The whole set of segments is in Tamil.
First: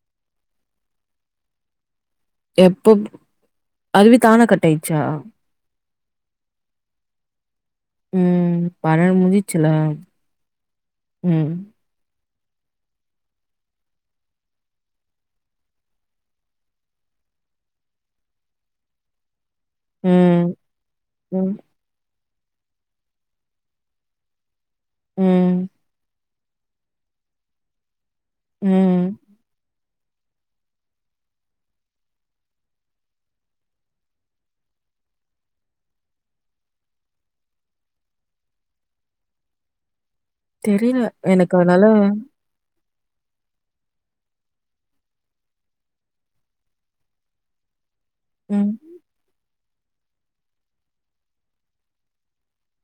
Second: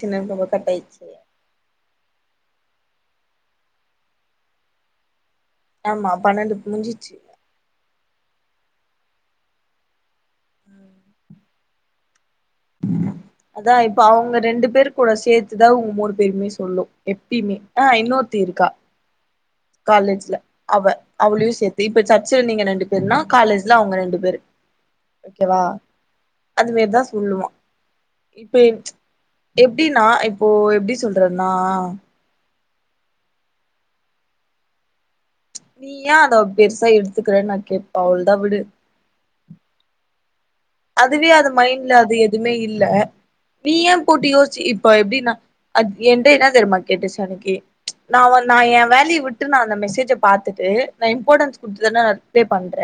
சின்ன ரொம்ப கட்டாயிச்சு எப்பமே அதுவே தானா கட்டாயிச்சா ஆமா பன்னெண்டு முடிஞ்சிச்சு ம் பன்னெண்டு முஞ்சுச்சுல ம் அதா இப்ப அவங்க ரெண்டு பேரு கூட சேத்துதா உங்க மூணு பேருமே சொல்லு எப்பயுமே ஆ இன்னொருத்தி இருக்கா காலேஜ்ல ம் அவ அவளயு ம் சேத்து இப்ப சர்ச்சல நீங்க ரெண்டு பேருனா காலேஜ்ல அவங்க ரெண்டு பேரு ஓகேவா ம் அது வேர்தா சொல்லுவா இப்ப ம் எப்டினா இப்போ எப்டி சொல்றதுனா நீ ஏன் அத பெருசா எடுத்துக்குற நா கேப்ப அவ்ள்தா விடு தெரியல அதுவே அது எனக்கு அதனால மைண்ட்ல அது எதுமே இல்ல நீ ஏ போட்டு யோசிச்சு இப்ப எப்டின்னா அத் என்ட என்ன தெரிமா கேட்டுச்சு அன்னைக்கு நா வ ம் ஏ வேலய விட் நா அந்த மெசேஜ பாத்துட்டு இம்பார்டன்ஸ் குடுத்துன நா ரிப்லே பண்ற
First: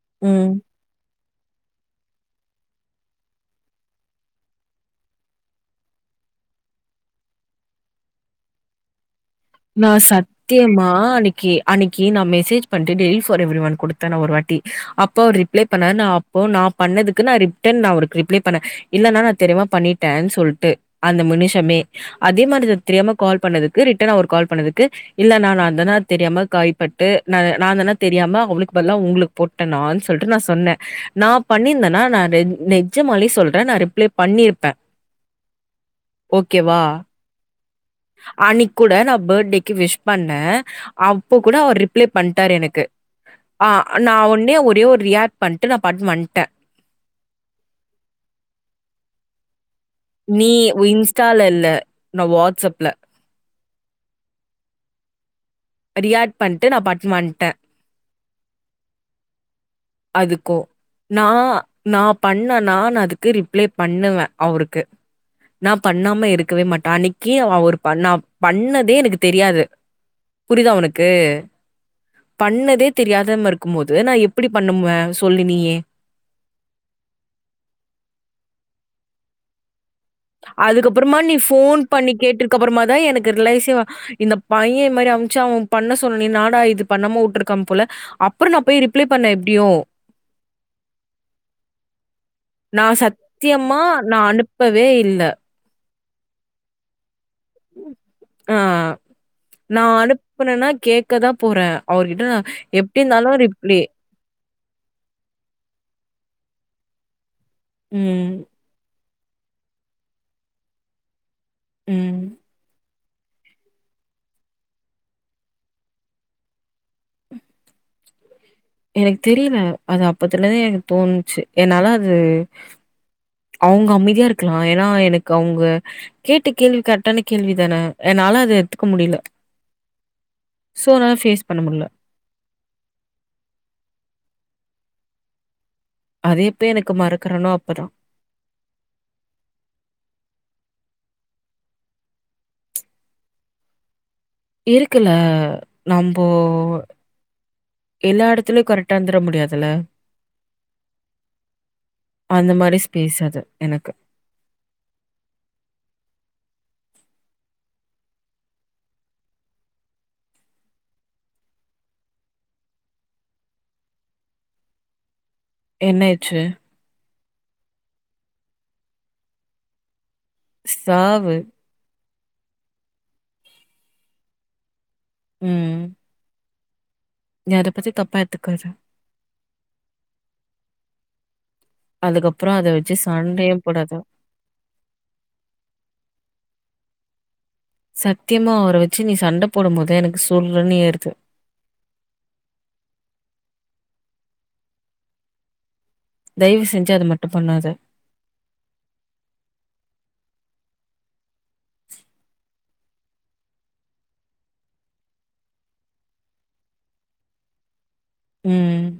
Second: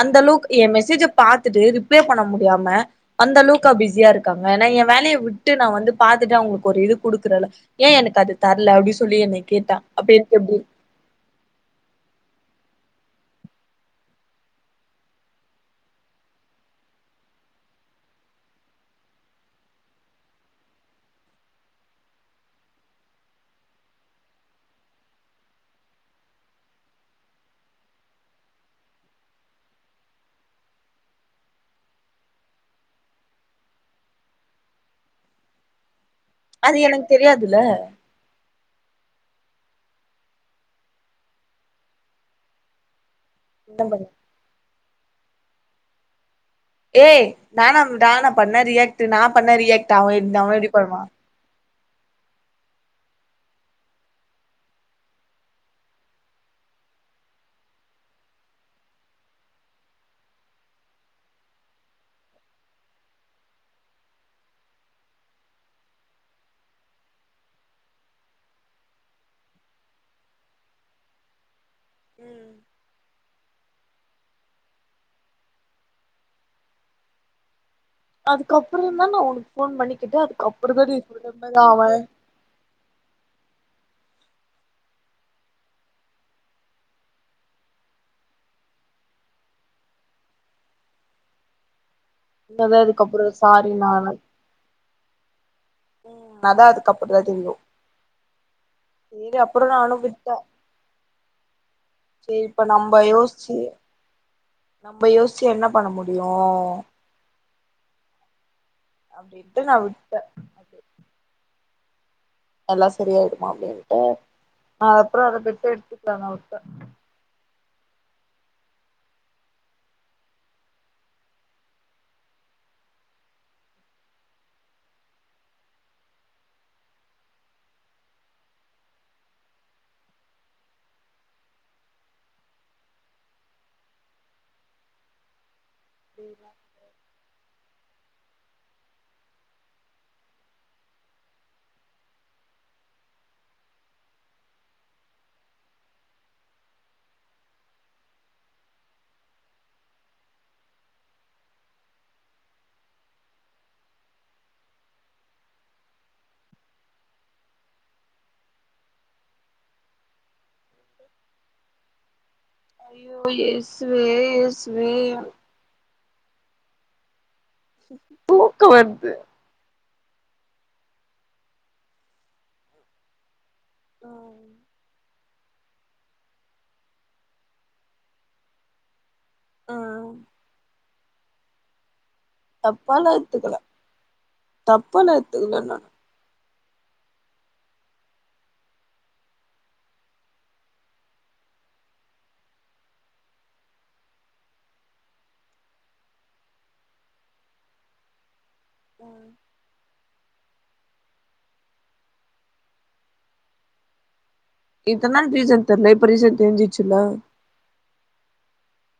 அந்த அளவுக் ம் எ மெசேஜ பாத்துட்டு ரிப்ளை பண்ண முடியாம அந்த அளவுக்கா பிஸியா இருக்காங்க நா எ வேலய விட்டு நா வந்து பாத்துட்டு அவங்களுக்கு ஒரு இது குடுக்குறல ஏ எனக்கு அது தர்ல அப்டின் சொல்லி என்னை நா சத்யமா அன்னைக் தி அன்னைக்கி நா மெசேஜ் பண்ட்டு டெலிட் ஃபார் எவ்ரி ஒன் குடுத்தே நா ஒரு வாட்டி அப்ப அவர் ரிப்ளை பண்ணாரு நா அப் இப்போ நா பண்ணதுக்கு நா ரிட்டர்ன் நான் ஒனக்கு ரிப்ளை பண்ணே இல்லனா நா தெரியமா பண்ணிட்டேன் சொல்ட்டு அந்த முனுஷமே அதே மாரி நா தெரியாம கால் பண்ணதுக்கு ரிட்டனா ஒரு கால் பண்ணதுக்கு இல்லண்ணா நாந்தாண்ணா தெரியாம கைப்பட்டு நா நாந்தாண்ணா தெரியாம அவளுக்கு பதிலா உங்களுக் போட்டனான் சொல்ட்டு நா சொன்னே நா பண்ணிருந்தனா நா நெஜ் நெஜமாலே சொல்றே நா ரிப்ளே பண்ணிருப்பே ஓகேவா தெரியாதுல அன்னைக்கு கூட நா பேர்டேக்கு விஷ் பண்ணே அப்ப கூட அவர் ரிப்ளே பண்ட்டாரு எனக்கு ஆ என்ன பண்ண நா ஒட்னே ஒரே ஒரு ரியாக்ட் பண்ட்டு நா பாட்டுன் வந்ட்டே ஏ நானாம் டானா பண்ண ரியாக்ட்டு நா பண்ல ரியாக்ட் அவ நீ அவ எப்டி வி பண்ணுவா இன்ஸ்டால இல்ல நா வாட்ஸ்அப்ல ரியாக்ட் பண்ட்டு நா பாட்டுன் வந்ட்டே அதுக்கு நா நா பண்ணா நானு அதுக்கு ரிப்ளே பண்ணுவே அவருக்கு நா பண்ணாம இருக்கவே மாட்டே அனைக்கி அவர் பண்ணா பண்ணதே எனக்கு தெரியாது புரிய்தா ஒனக்கு பண்ணதே தெரியாத மார்ருக்கும் போது நா எப்டி பண்ணுவே சொல்லு நீயே அதுக்கப்பறந் தா நா ஒனக்கு ஃபோன் பண்ணிக் கேட்டே அதுக்கப்பறந்தா நீ சொன்ன மாரி அவ கப்பறமா தா எனக்கு ரிலைசிவா இந்த பைய மாரி அம்ச்சு அவ பண்ண சொன்னே நாடா இது பண்ணாம உட்ருக்கா போல அப்பற நா போய் ரிப்ளே பண்ணே எப்டியு என்னது நா அதுக்கப்புறோ சாரி சத்தியமா நானு நா அனுப்பவே இல்ல அதா அதுக்கப்பறந்தா தூங்கு ஆ நா விட்டே அனுப்புனேனா கேக்கதா போறே அவர்கிட்ட நா சேரி இப்ப நம்ப எப்டி இருந்தாலு யோசிச்சு ரிப்ளே நம்ப யோசிச்சு என்ன பண்ண முடியு ம் அப்டின்ட்டு நா விட்டே ம் எல்லா செரியாயிடுமா அப்டின்ட்டு அது அப்றோ அத பெருசா எடுத்துக்லா நா விட்டே எனக்கு தெரியல அது அப்பத்துலதே எனக்கு தோணுச்சு என்னால அது அவ்ங்க அமைதியா இருக்கலா ஏனா எனக்கு அவ்ங்க கேட்ட கேள்வி கரெக்டான கேள்வி தான என்னால அத எட்த்துக்க முடிய்ல சோ நா ஃபேஸ் பண்ண முட்ல அத எப்ப எனக்கு மறக்குறனோ அப்பதா இருக்குல நம்போ எல்லா எடத்துலையு கரெக்டாருந்துர முடியாதுல்ல அந்த மாரி ஸ்பேஸ் அது எனக்கு ஐயோ ஏசுவே ஏசுவே என்ன ஏச்சுவே தூக்கோ வர்து சாவு ஆ ம் ம் நீ அத பத்தி தப்பா எத்துக்காத ம் அதுக்கப்றோ அத வச்சு தப்பாலா எத்துக்கல சண்டயு போடாத தப்பாலா எத்துக்கல நா சத்தியமா அவுர வச்சு நீ சண்ட போடும் போது எனக்கு சுர்ன்னு ஏருது தய்வு செஞ்சு அத மட்டு பண்ணாத அ இத்தன் நாள் ரீசன் தெர்ல இப்ப ரீசன் தெஞ்சிச்சுல்ல ம்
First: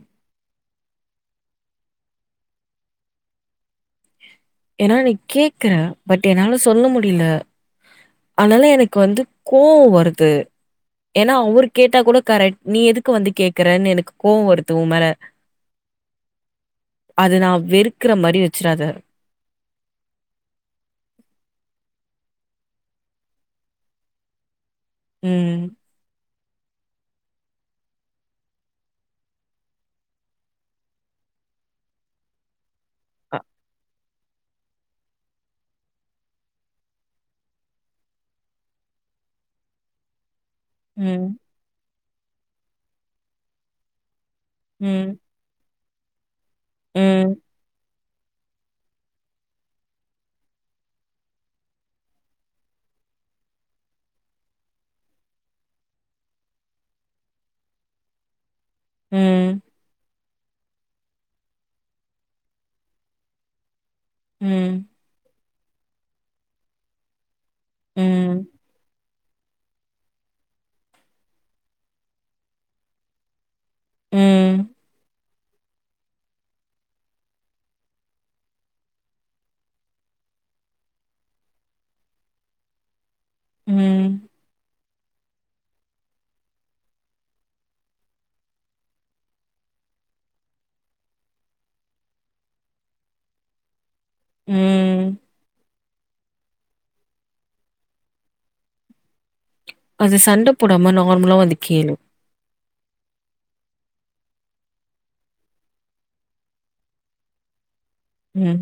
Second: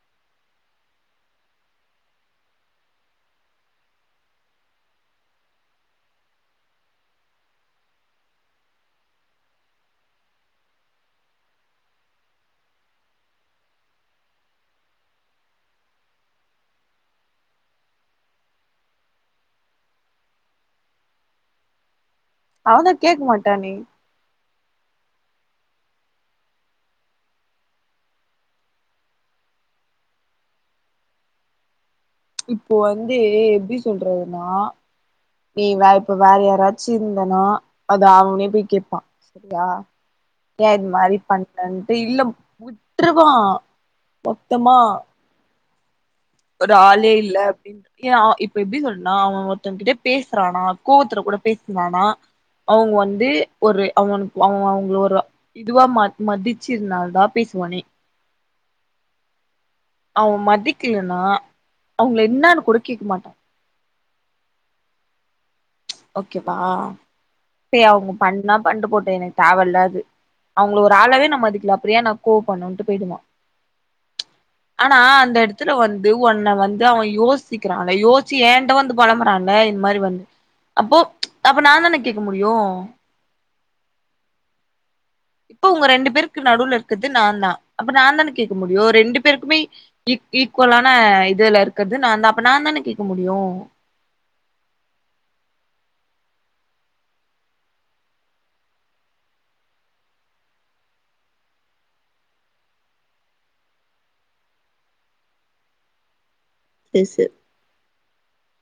ஏனா நீ கேக்குற பட் என்னால சொல்ல முடில அதனால எனக்கு வந்து கோவோ வருது ஏனா அவ்ரு கேட்டா கூட கரெக்ட் நீ எதுக்கு வந்து கேக்குறன்னு எனக்கு கோவ் வருது உமேல அத நா வெறுக்குற மாரி வச்சிராத அவந்தா கேக் மாட்டானே ம் இப்போ வந்து எப்டி சொல்றதுன்னா நீ வே இப்ப வேற யாராச்சு இர்ந்தனா அது அவ்னே போய் கேப்பா செரியா ஏ இந்மாரி ம், பண்றன்ட்டு இல்ல விட்ருவா மொத்தமா ம், ஒரு ஆளே இல்ல ம், அப்டின்னு ஏ அவ இப்ப எப்டி சொன்னா அவ ஒருத்த கிட்ட பேசுறானா கோவத்துல கூட பேசுறானா அவுங்க வந்து ஒரு அவ்னுக்கு அவ அவுங்கள ஒரு அ இதுவா ம மதிச்சித்னால தா பேசுவானே ம் அவ மதிக்கலன்னா அவுங்கள என்னானுகூட கேக்க மாட்டா ம் ஓகேவா பே அவுங்க ம், பண்ணா பண்டு போட்டு எனக் தேவ இல்லாது அவுங்கள ஒரு ஆளவே நா மதிக்கல அப்றோ ஏ நா கோவ பண்ணுன்ட்டு போய்டுமா ம், ஆனா அந்த எடத் துல வந்து உன்ன வந்து அவ யோசிக்கிறால யோச்சி ஏன்ட வந்து பொலம்புறால இந்மாரி வந்து அப்போ அப்ப நா தான கேக்க முடியு ம் அப்போ உங்க ரெண்டு பேருக்கு நடுவுல இருக்கறது நா தா அப்ப நா தான கேக்க முடியு ரெண்டு பேருக்குமே ஈ ஈக்குவலான இதுல இருக்கறது நா தா அப்ப நா தான கேக்க முடியு ம் ம் அது சண்ட போடாம நார்மலா வந்து கேலு செர் செர் ம்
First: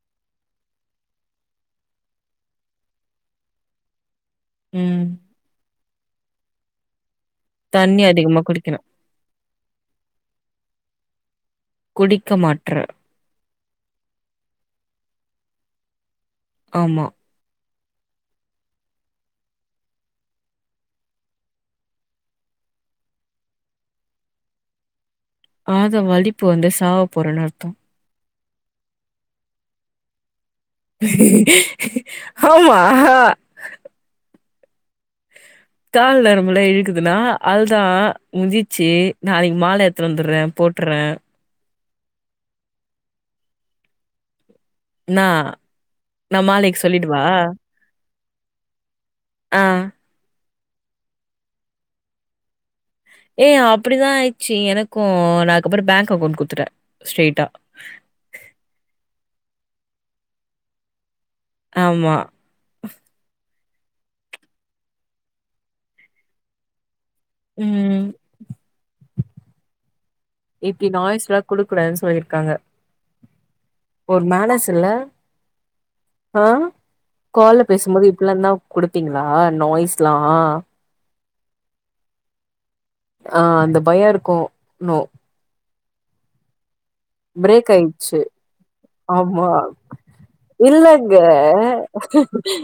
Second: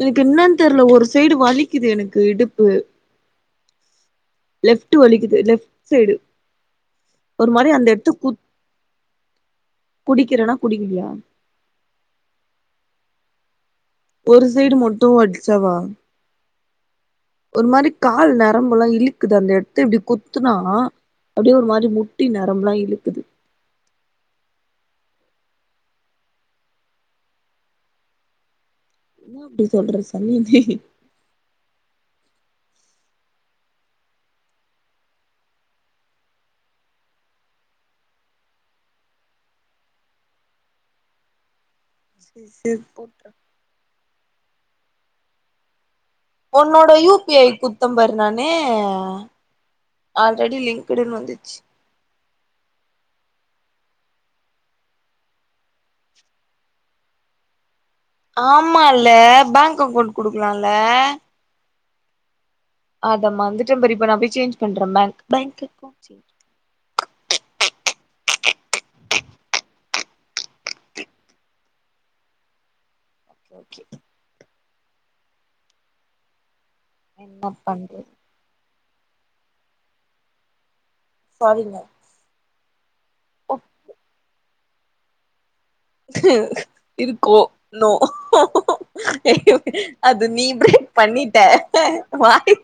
எனக்கு என்னன் தெர்ல ஒரு சைடு வலிக்குது எனக்கு இடுப்பு லெப்ட்டு ம். வலிக்குது லெப்ட் சைடு ஒரு மாரி அந்த தண்ணி எடத்த அதிகமா குத் குடிக்கணும். குடிக்கிறனா குடிக்லியா குடிக்கமாட்ற ஒரு சைடு மட்டு வட்ச்சாவா ஆமா ஒரு மாரி கால் நரம்பெலா இழுக்குது அந்த எட்த்த இப்டி குத்துனா அப்டியே ஒரு மாதிரி முட்டி நரம்பெலா இழுக்குது ஆத வலிப்பு வந்து சாவ போறன்னு அர்த்தோ ஏ அப்டி சொல்ற சனியனே ஆமா கால் நரம்ப்லா இழுக்குதுன்னா அதுதா முட்சிச்சு நாளைக்கு மால எட்த்துனு வந்துட்றே போட்டுறே சேரி சேரி போட்ரு என்னா நான் மாலைக்கு ஒன்னோட யூ சொல்லிடவா? பி ஐ குத் த்தே பாரு நானு ஆ. ஆல்ரெடி லிங்குடுன்னு வந்துச்சு ஏய் அப்படிதா ஆயிச்சு எனக்கு நா அதுக்கப்றோ பேங்க் அக்கௌண்ட் குட்த்துட்டே ஸ்ட்ரைட்டா ஆமால பேங்க் அக்கௌண்ட் குடுக்கலால்ல ஆமா அத மர்ந்துட்ட பாரு இப்ப நா போய் சேஞ் பண்றே பேங்க் பேங்க் அகௌண்ட் ம் இப்டி நாய்ஸ்ல்லா குடுக்கூடாதுன் சொல்லியிருக்காங்க ஓகே ஓகே ஒரு மேனஸ் இல்ல அ என்ன கால்ல பேசும்போது பண்றது இப்பிலாந்தா குடுப்பீங்ளா நாய்ஸ்லா சரிங்க அ அந்த பயோ இருக்கு னு ஹ்ம் இருக்கோ பிரேக் ஆயிடுச்சு. ஆமா. நோஅது நீ ப்ரேக் இல்லங்க. பண்ணிட்ட வாய்ய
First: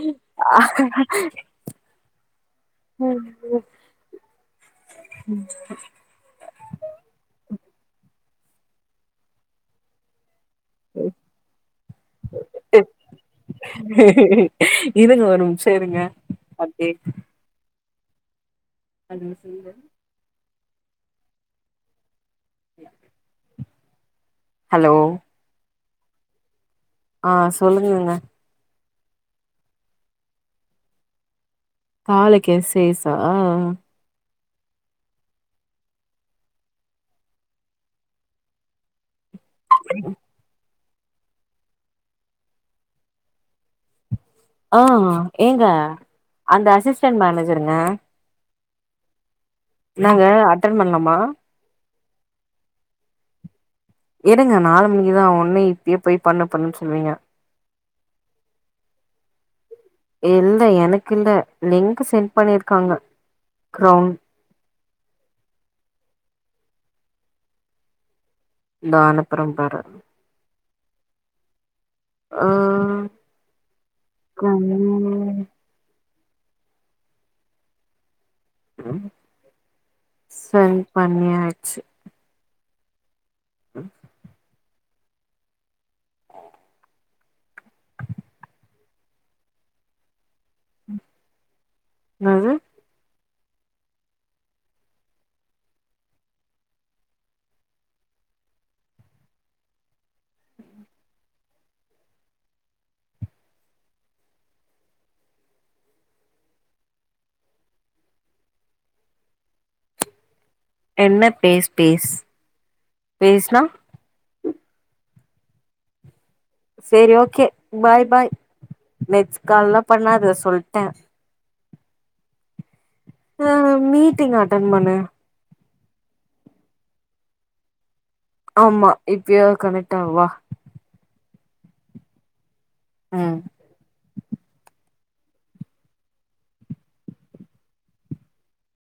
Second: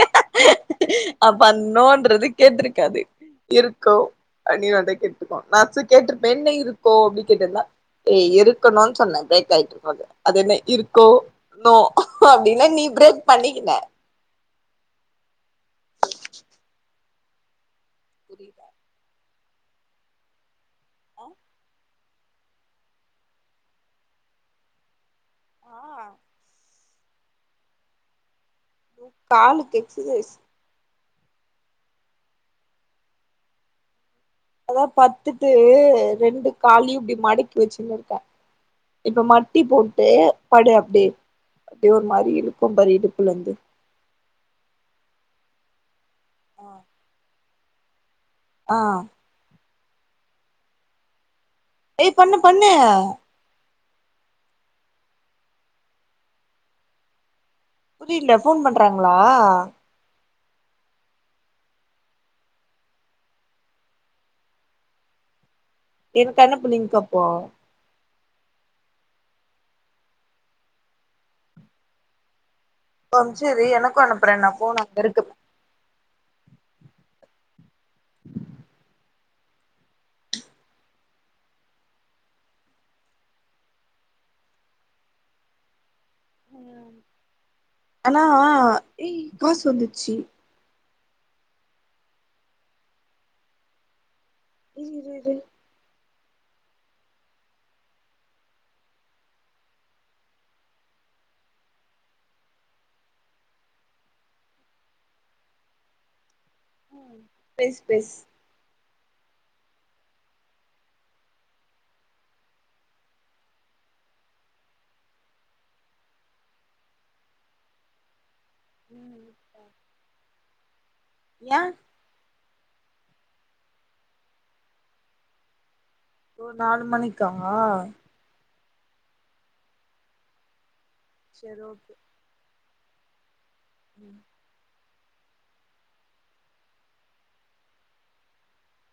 அப்ப நோ ன்றது கேட்ருக்காது இருக்கு அ நீ வந்து கேட்ருக்கு நா கேட்ருப்பே என்னை இரு கோ அப்டி கேட்ருந்தே ஏ இருக்கணுனு சொன்னே ப்ரேக் ஆய்ட்டு கொஞ்சோ அது என்ன இருக்கோ நோ அப்டின்னு நீ ப்ரேக் பண்ணிக்கின ஹ் ஹ் இருங்க ஒர்நிம்சோ இருங்க அப்டே புரிய ஹலோ சொல்லுங்க அ [unintelligible] ஹலோ அ ஆ சொல்லுங்கங்க காலுக்கு எக்ஸசைஸ் காலைக்கு எக்ஸைஸா அதா பட்த்துட்டு ரெண்டு காலையு இப்டி மடக்கி வச்சுனு இருக்கே இப்ப மட்டி போட்டு படு அப்டே அப்டியே ஒரு மாரி இழுக்கு பாரு இடுப்புலருந்து ஆ ஏங்க அந்த அசிஸ்டன்ட் மேனஜருங்க ஆ என்னங்க அட்டன் பண்லாமா ஏய் பண்ணு பண்ணு எடுங்க நாலு மணிக்குதா ஒடன்னே இப்பயே போய் பண்ணு பண்ணுன்னு சொல்லுவீங்க புரில போன் பண்றாங்களா இல்ல எனக்கு இல்ல லிங்க் சென்ட் பண்ணிருக்காங்க கிரௌன் எனக்கு அனுப்பு லிங் அப்போ தோ அனுப்புற பாரு ஆ இப்ப அனுப்ச்சது எனக்கு அனுப்புறன்னா போன் அங்க இருக்கு சென் பண்ணியாச்சு ம் ஆனா அக்கா சொன்னுச்சு ம் என்னது ஏ இரு இரு இரு அ பேசு பேசு என்ன பேஸ் பேஸ் பேஸ்னா சேரி ஓகே பாய் பாய் ம் நெஸ்ட் கால்லா பண்ணாத சொல்ட ஏய அ மீட்டிங் அட்டன் பண்ணு ஓ நாலு மணிக்கா ஆமா இப்பயோ கனக்ட் ஆவு வா சேர் ஓகே அ ம்